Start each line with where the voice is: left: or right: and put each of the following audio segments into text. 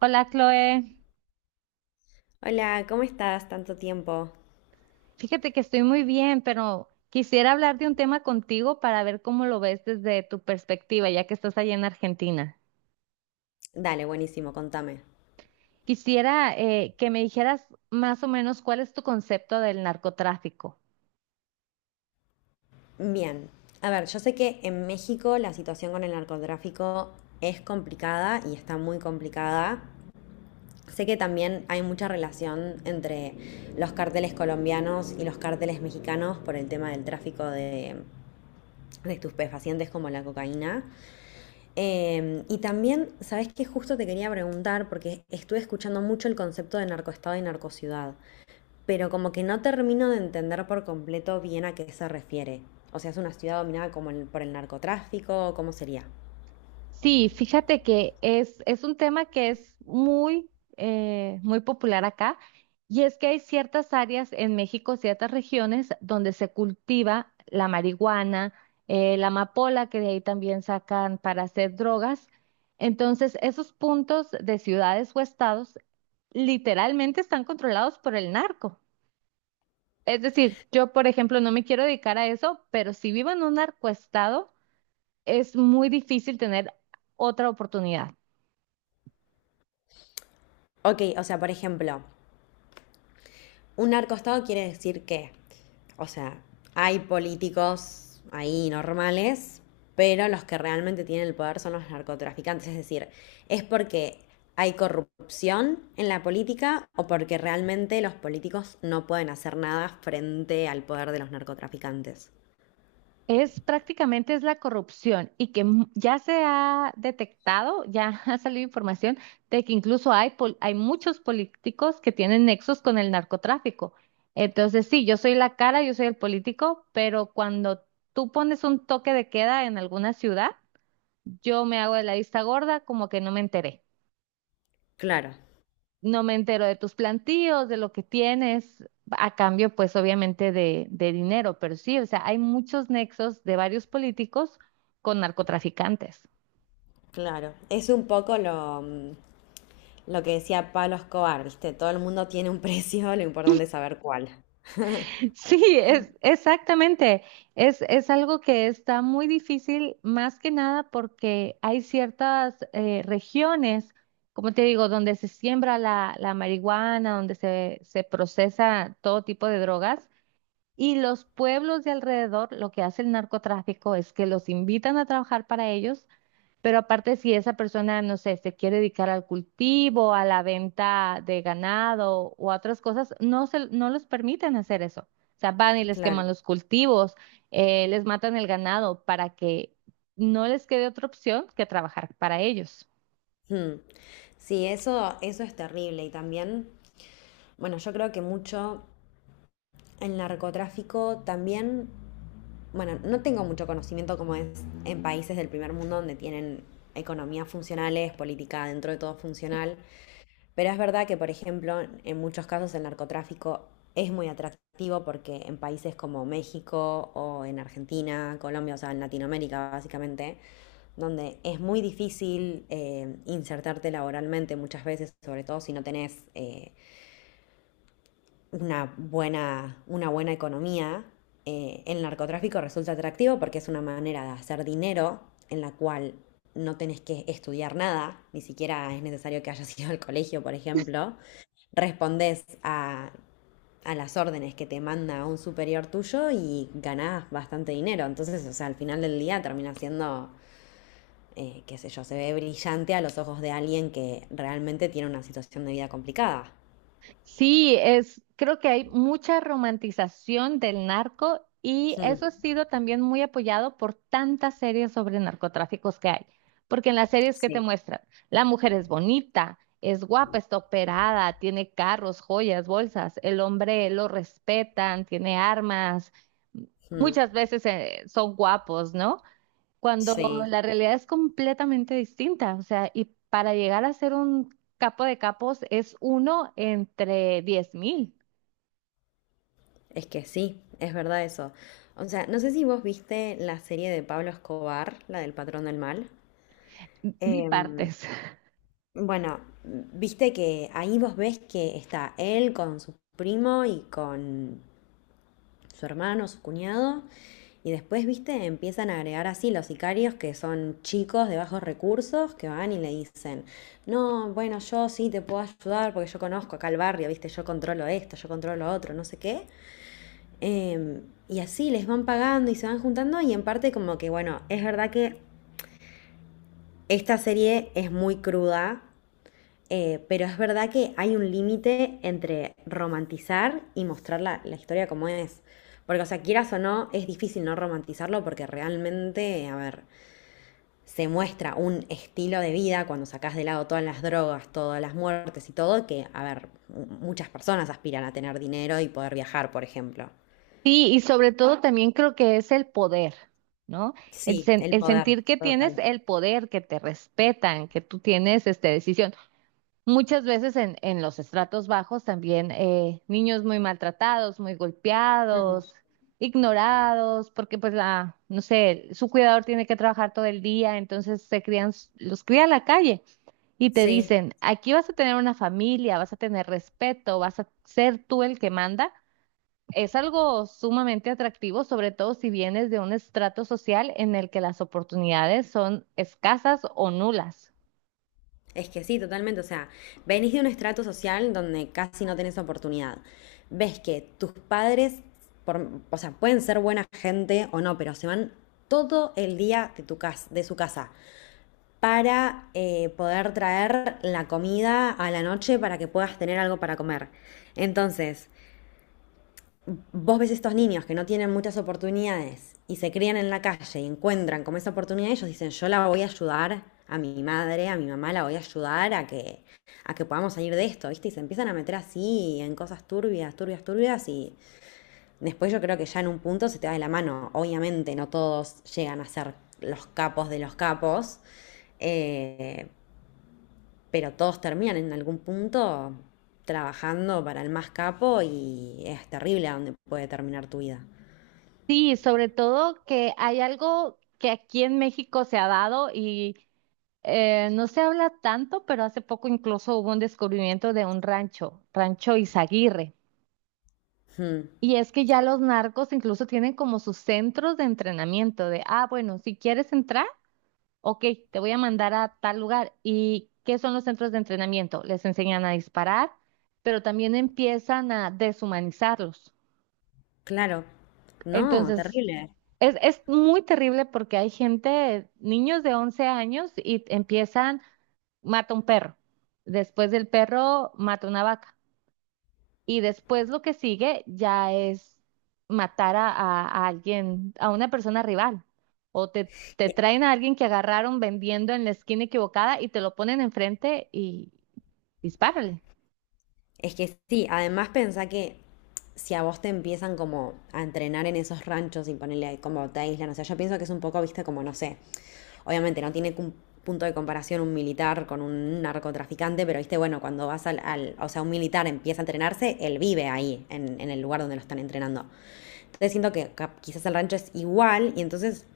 right: Hola, Chloe.
left: Hola, ¿cómo estás? Tanto tiempo.
right: Fíjate que estoy muy bien, pero quisiera hablar de un tema contigo para ver cómo lo ves desde tu perspectiva, ya que estás allí en Argentina.
left: Dale, buenísimo, contame.
right: Quisiera que me dijeras más o menos cuál es tu concepto del narcotráfico.
left: Bien. A ver, yo sé que en México la situación con el narcotráfico es complicada y está muy complicada. Sé que también hay mucha relación entre los cárteles colombianos y los cárteles mexicanos por el tema del tráfico de estupefacientes como la cocaína. Y también, ¿sabes qué? Justo te quería preguntar, porque estuve escuchando mucho el concepto de narcoestado y narcociudad, pero como que no termino de entender por completo bien a qué se refiere. O sea, es una ciudad dominada como por el narcotráfico, ¿cómo sería?
right: Sí, fíjate que es un tema que es muy, muy popular acá, y es que hay ciertas áreas en México, ciertas regiones donde se cultiva la marihuana, la amapola, que de ahí también sacan para hacer drogas. Entonces, esos puntos de ciudades o estados literalmente están controlados por el narco. Es decir, yo, por ejemplo, no me quiero dedicar a eso, pero si vivo en un narcoestado, es muy difícil tener otra oportunidad.
left: Ok, o sea, por ejemplo, un narcoestado quiere decir que, o sea, hay políticos ahí normales, pero los que realmente tienen el poder son los narcotraficantes. Es decir, es porque hay corrupción en la política o porque realmente los políticos no pueden hacer nada frente al poder de los narcotraficantes.
right: Es prácticamente es la corrupción, y que ya se ha detectado, ya ha salido información de que incluso hay muchos políticos que tienen nexos con el narcotráfico. Entonces, sí, yo soy la cara, yo soy el político, pero cuando tú pones un toque de queda en alguna ciudad, yo me hago de la vista gorda, como que no me enteré
left: Claro.
right: no me entero de tus plantíos, de lo que tienes, a cambio, pues obviamente de dinero. Pero sí, o sea, hay muchos nexos de varios políticos con narcotraficantes.
left: Claro, es un poco lo, lo que decía Pablo Escobar, ¿viste? Todo el mundo tiene un precio, lo importante es saber cuál.
right: Sí, es exactamente. Es algo que está muy difícil, más que nada porque hay ciertas regiones, como te digo, donde se siembra la marihuana, donde se procesa todo tipo de drogas. Y los pueblos de alrededor, lo que hace el narcotráfico es que los invitan a trabajar para ellos, pero aparte si esa persona, no sé, se quiere dedicar al cultivo, a la venta de ganado o a otras cosas, no se, no los permiten hacer eso. O sea, van y les
left: Claro.
right: queman los cultivos, les matan el ganado para que no les quede otra opción que trabajar para ellos.
left: Mm. Sí, eso es terrible. Y también, bueno, yo creo que mucho el narcotráfico también, bueno, no tengo mucho conocimiento como es en países del primer mundo donde tienen economías funcionales, política dentro de todo funcional. Pero es verdad que, por ejemplo, en muchos casos el narcotráfico es muy atractivo porque en países como México o en Argentina, Colombia, o sea, en Latinoamérica básicamente, donde es muy difícil insertarte laboralmente muchas veces, sobre todo si no tenés una buena economía, el narcotráfico resulta atractivo porque es una manera de hacer dinero en la cual no tenés que estudiar nada, ni siquiera es necesario que hayas ido al colegio, por ejemplo, respondes a las órdenes que te manda un superior tuyo y ganás bastante dinero. Entonces, o sea, al final del día termina siendo, qué sé yo, se ve brillante a los ojos de alguien que realmente tiene una situación de vida complicada.
right: Sí, es, creo que hay mucha romantización del narco, y
left: Mm,
right: eso ha sido también muy apoyado por tantas series sobre narcotráficos que hay. Porque en las series que te
left: sí.
right: muestran, la mujer es bonita, es guapa, está operada, tiene carros, joyas, bolsas, el hombre lo respetan, tiene armas,
left: Mm,
right: muchas veces son guapos, ¿no? Cuando
left: sí,
right: la realidad es completamente distinta. O sea, y para llegar a ser un capo de capos es uno entre 10.000
left: es que sí, es verdad eso. O sea, no sé si vos viste la serie de Pablo Escobar, la del patrón del mal. Em,
right: bipartes.
left: Bueno, viste que ahí vos ves que está él con su primo y con su hermano, su cuñado, y después, viste, empiezan a agregar así los sicarios que son chicos de bajos recursos que van y le dicen, no, bueno, yo sí te puedo ayudar porque yo conozco acá el barrio, viste, yo controlo esto, yo controlo otro, no sé qué. Em, y así les van pagando y se van juntando y en parte como que, bueno, es verdad que esta serie es muy cruda. Pero es verdad que hay un límite entre romantizar y mostrar la historia como es. Porque, o sea, quieras o no, es difícil no romantizarlo porque realmente, a ver, se muestra un estilo de vida cuando sacas de lado todas las drogas, todas las muertes y todo, que, a ver, muchas personas aspiran a tener dinero y poder viajar, por ejemplo.
right: Sí, y sobre todo también creo que es el poder, ¿no?
left: Sí, el
right: El
left: poder,
right: sentir que tienes
left: total.
right: el poder, que te respetan, que tú tienes esta decisión. Muchas veces en los estratos bajos también niños muy maltratados, muy
left: Mm.
right: golpeados, ignorados, porque pues la, no sé, su cuidador tiene que trabajar todo el día, entonces se crían, los cría a la calle, y te
left: Sí.
right: dicen, aquí vas a tener una familia, vas a tener respeto, vas a ser tú el que manda. Es algo sumamente atractivo, sobre todo si vienes de un estrato social en el que las oportunidades son escasas o nulas.
left: Es que sí, totalmente. O sea, venís de un estrato social donde casi no tenés oportunidad. Ves que tus padres, o sea, pueden ser buena gente o no, pero se van todo el día tu casa, de su casa para poder traer la comida a la noche para que puedas tener algo para comer. Entonces, vos ves estos niños que no tienen muchas oportunidades y se crían en la calle y encuentran como esa oportunidad, ellos dicen, yo la voy a ayudar a mi madre, a mi mamá, la voy a ayudar a que podamos salir de esto, ¿viste? Y se empiezan a meter así en cosas turbias, turbias, turbias y después yo creo que ya en un punto se te va de la mano. Obviamente no todos llegan a ser los capos de los capos, eh, pero todos terminan en algún punto trabajando para el más capo y es terrible a dónde puede terminar tu vida.
right: Sí, sobre todo que hay algo que aquí en México se ha dado y no se habla tanto, pero hace poco incluso hubo un descubrimiento de un rancho, Rancho Izaguirre.
left: Mm,
right: Y es que ya los narcos incluso tienen como sus centros de entrenamiento de, ah, bueno, si quieres entrar, ok, te voy a mandar a tal lugar. ¿Y qué son los centros de entrenamiento? Les enseñan a disparar, pero también empiezan a deshumanizarlos.
left: claro. No,
right: Entonces,
left: terrible.
right: es muy terrible porque hay gente, niños de 11 años, y empiezan, mata un perro, después del perro mata una vaca, y después lo que sigue ya es matar a alguien, a una persona rival, o te
left: E-
right: traen a alguien que agarraron vendiendo en la esquina equivocada y te lo ponen enfrente y dispárale.
left: Es que sí, además pensá que si a vos te empiezan como a entrenar en esos ranchos y ponerle ahí como te aíslan, o sea, yo pienso que es un poco, viste, como no sé, obviamente no tiene un punto de comparación un militar con un narcotraficante, pero viste, bueno, cuando vas o sea, un militar empieza a entrenarse, él vive ahí, en el lugar donde lo están entrenando. Entonces siento que quizás el rancho es igual y entonces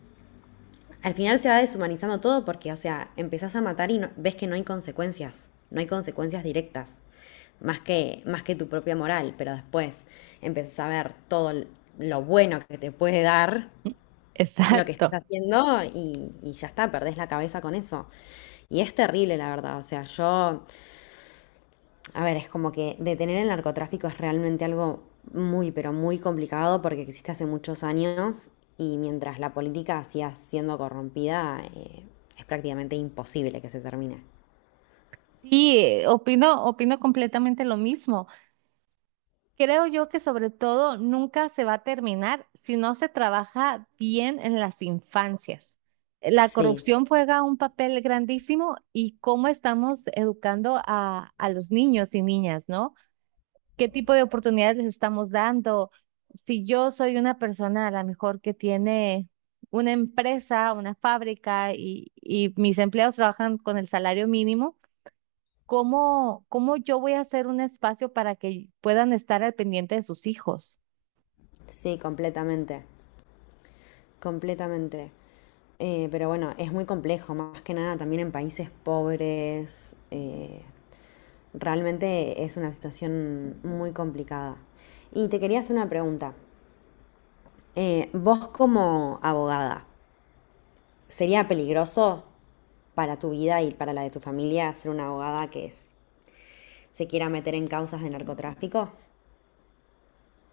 left: al final se va deshumanizando todo porque, o sea, empezás a matar y ves que no hay consecuencias, no hay consecuencias directas, más que tu propia moral, pero después empezás a ver todo lo bueno que te puede dar lo que estás
right: Exacto.
left: haciendo y ya está, perdés la cabeza con eso. Y es terrible, la verdad, o sea, yo, a ver, es como que detener el narcotráfico es realmente algo muy, pero muy complicado porque existe hace muchos años y mientras la política siga siendo corrompida, es prácticamente imposible que se termine.
right: Sí, opino, opino completamente lo mismo. Creo yo que sobre todo nunca se va a terminar si no se trabaja bien en las infancias. La
left: Sí,
right: corrupción juega un papel grandísimo, y cómo estamos educando a los niños y niñas, ¿no? ¿Qué tipo de oportunidades les estamos dando? Si yo soy una persona a lo mejor que tiene una empresa, una fábrica, y mis empleados trabajan con el salario mínimo, ¿cómo, cómo yo voy a hacer un espacio para que puedan estar al pendiente de sus hijos?
left: sí, completamente, completamente. Pero bueno, es muy complejo, más que nada también en países pobres. Realmente es una situación muy complicada. Y te quería hacer una pregunta. Vos como abogada, sería peligroso para tu vida y para la de tu familia ser una abogada se quiera meter en causas de narcotráfico.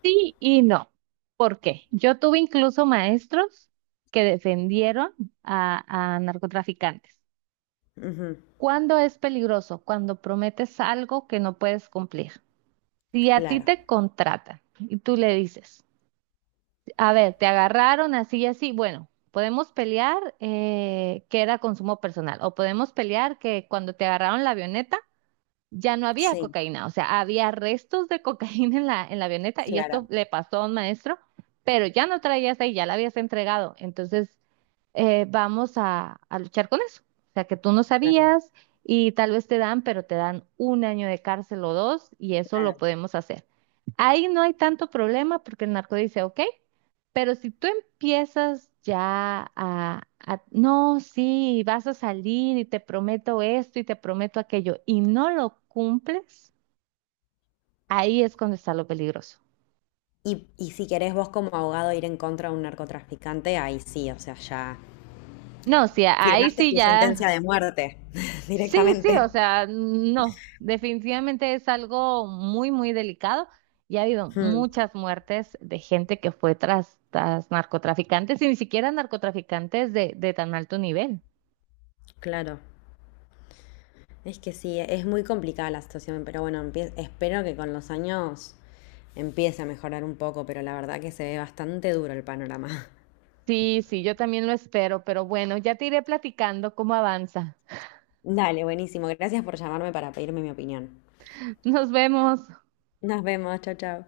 right: Sí y no. ¿Por qué? Yo tuve incluso maestros que defendieron a narcotraficantes.
left: Ujú.
right: ¿Cuándo es peligroso? Cuando prometes algo que no puedes cumplir. Si a ti
left: Claro,
right: te contratan y tú le dices, a ver, te agarraron así y así, bueno, podemos pelear que era consumo personal, o podemos pelear que cuando te agarraron la avioneta ya no había
left: sí,
right: cocaína, o sea, había restos de cocaína en en la avioneta, y esto
left: claro,
right: le pasó a un maestro, pero ya no traías ahí, ya la habías entregado. Entonces, vamos a luchar con eso. O sea, que tú no
left: claro,
right: sabías, y tal vez te dan, pero te dan 1 año de cárcel o dos, y eso lo
left: claro.
right: podemos hacer. Ahí no hay tanto problema porque el narco dice, ok, pero si tú empiezas ya no, sí, vas a salir y te prometo esto y te prometo aquello y no lo cumples, ahí es cuando está lo peligroso.
left: Y si querés vos como abogado ir en contra de un narcotraficante, ahí sí, o sea, ya
right: No, sí, ahí
left: firmaste
right: sí
left: tu sentencia
right: ya.
left: de muerte
right: Sí, sí,
left: directamente.
right: o sea, no, definitivamente es algo muy, muy delicado, y ha habido
left: Mm,
right: muchas muertes de gente que fue tras, tras narcotraficantes, y ni siquiera narcotraficantes de tan alto nivel.
left: claro, es que sí, es muy complicada la situación, pero bueno, espero que con los años empiece a mejorar un poco, pero la verdad que se ve bastante duro el panorama.
right: Sí, sí, yo también lo espero, pero bueno, ya te iré platicando cómo avanza.
left: Dale, buenísimo. Gracias por llamarme para pedirme mi opinión.
right: Nos vemos.
left: Nos vemos. Chao, chao.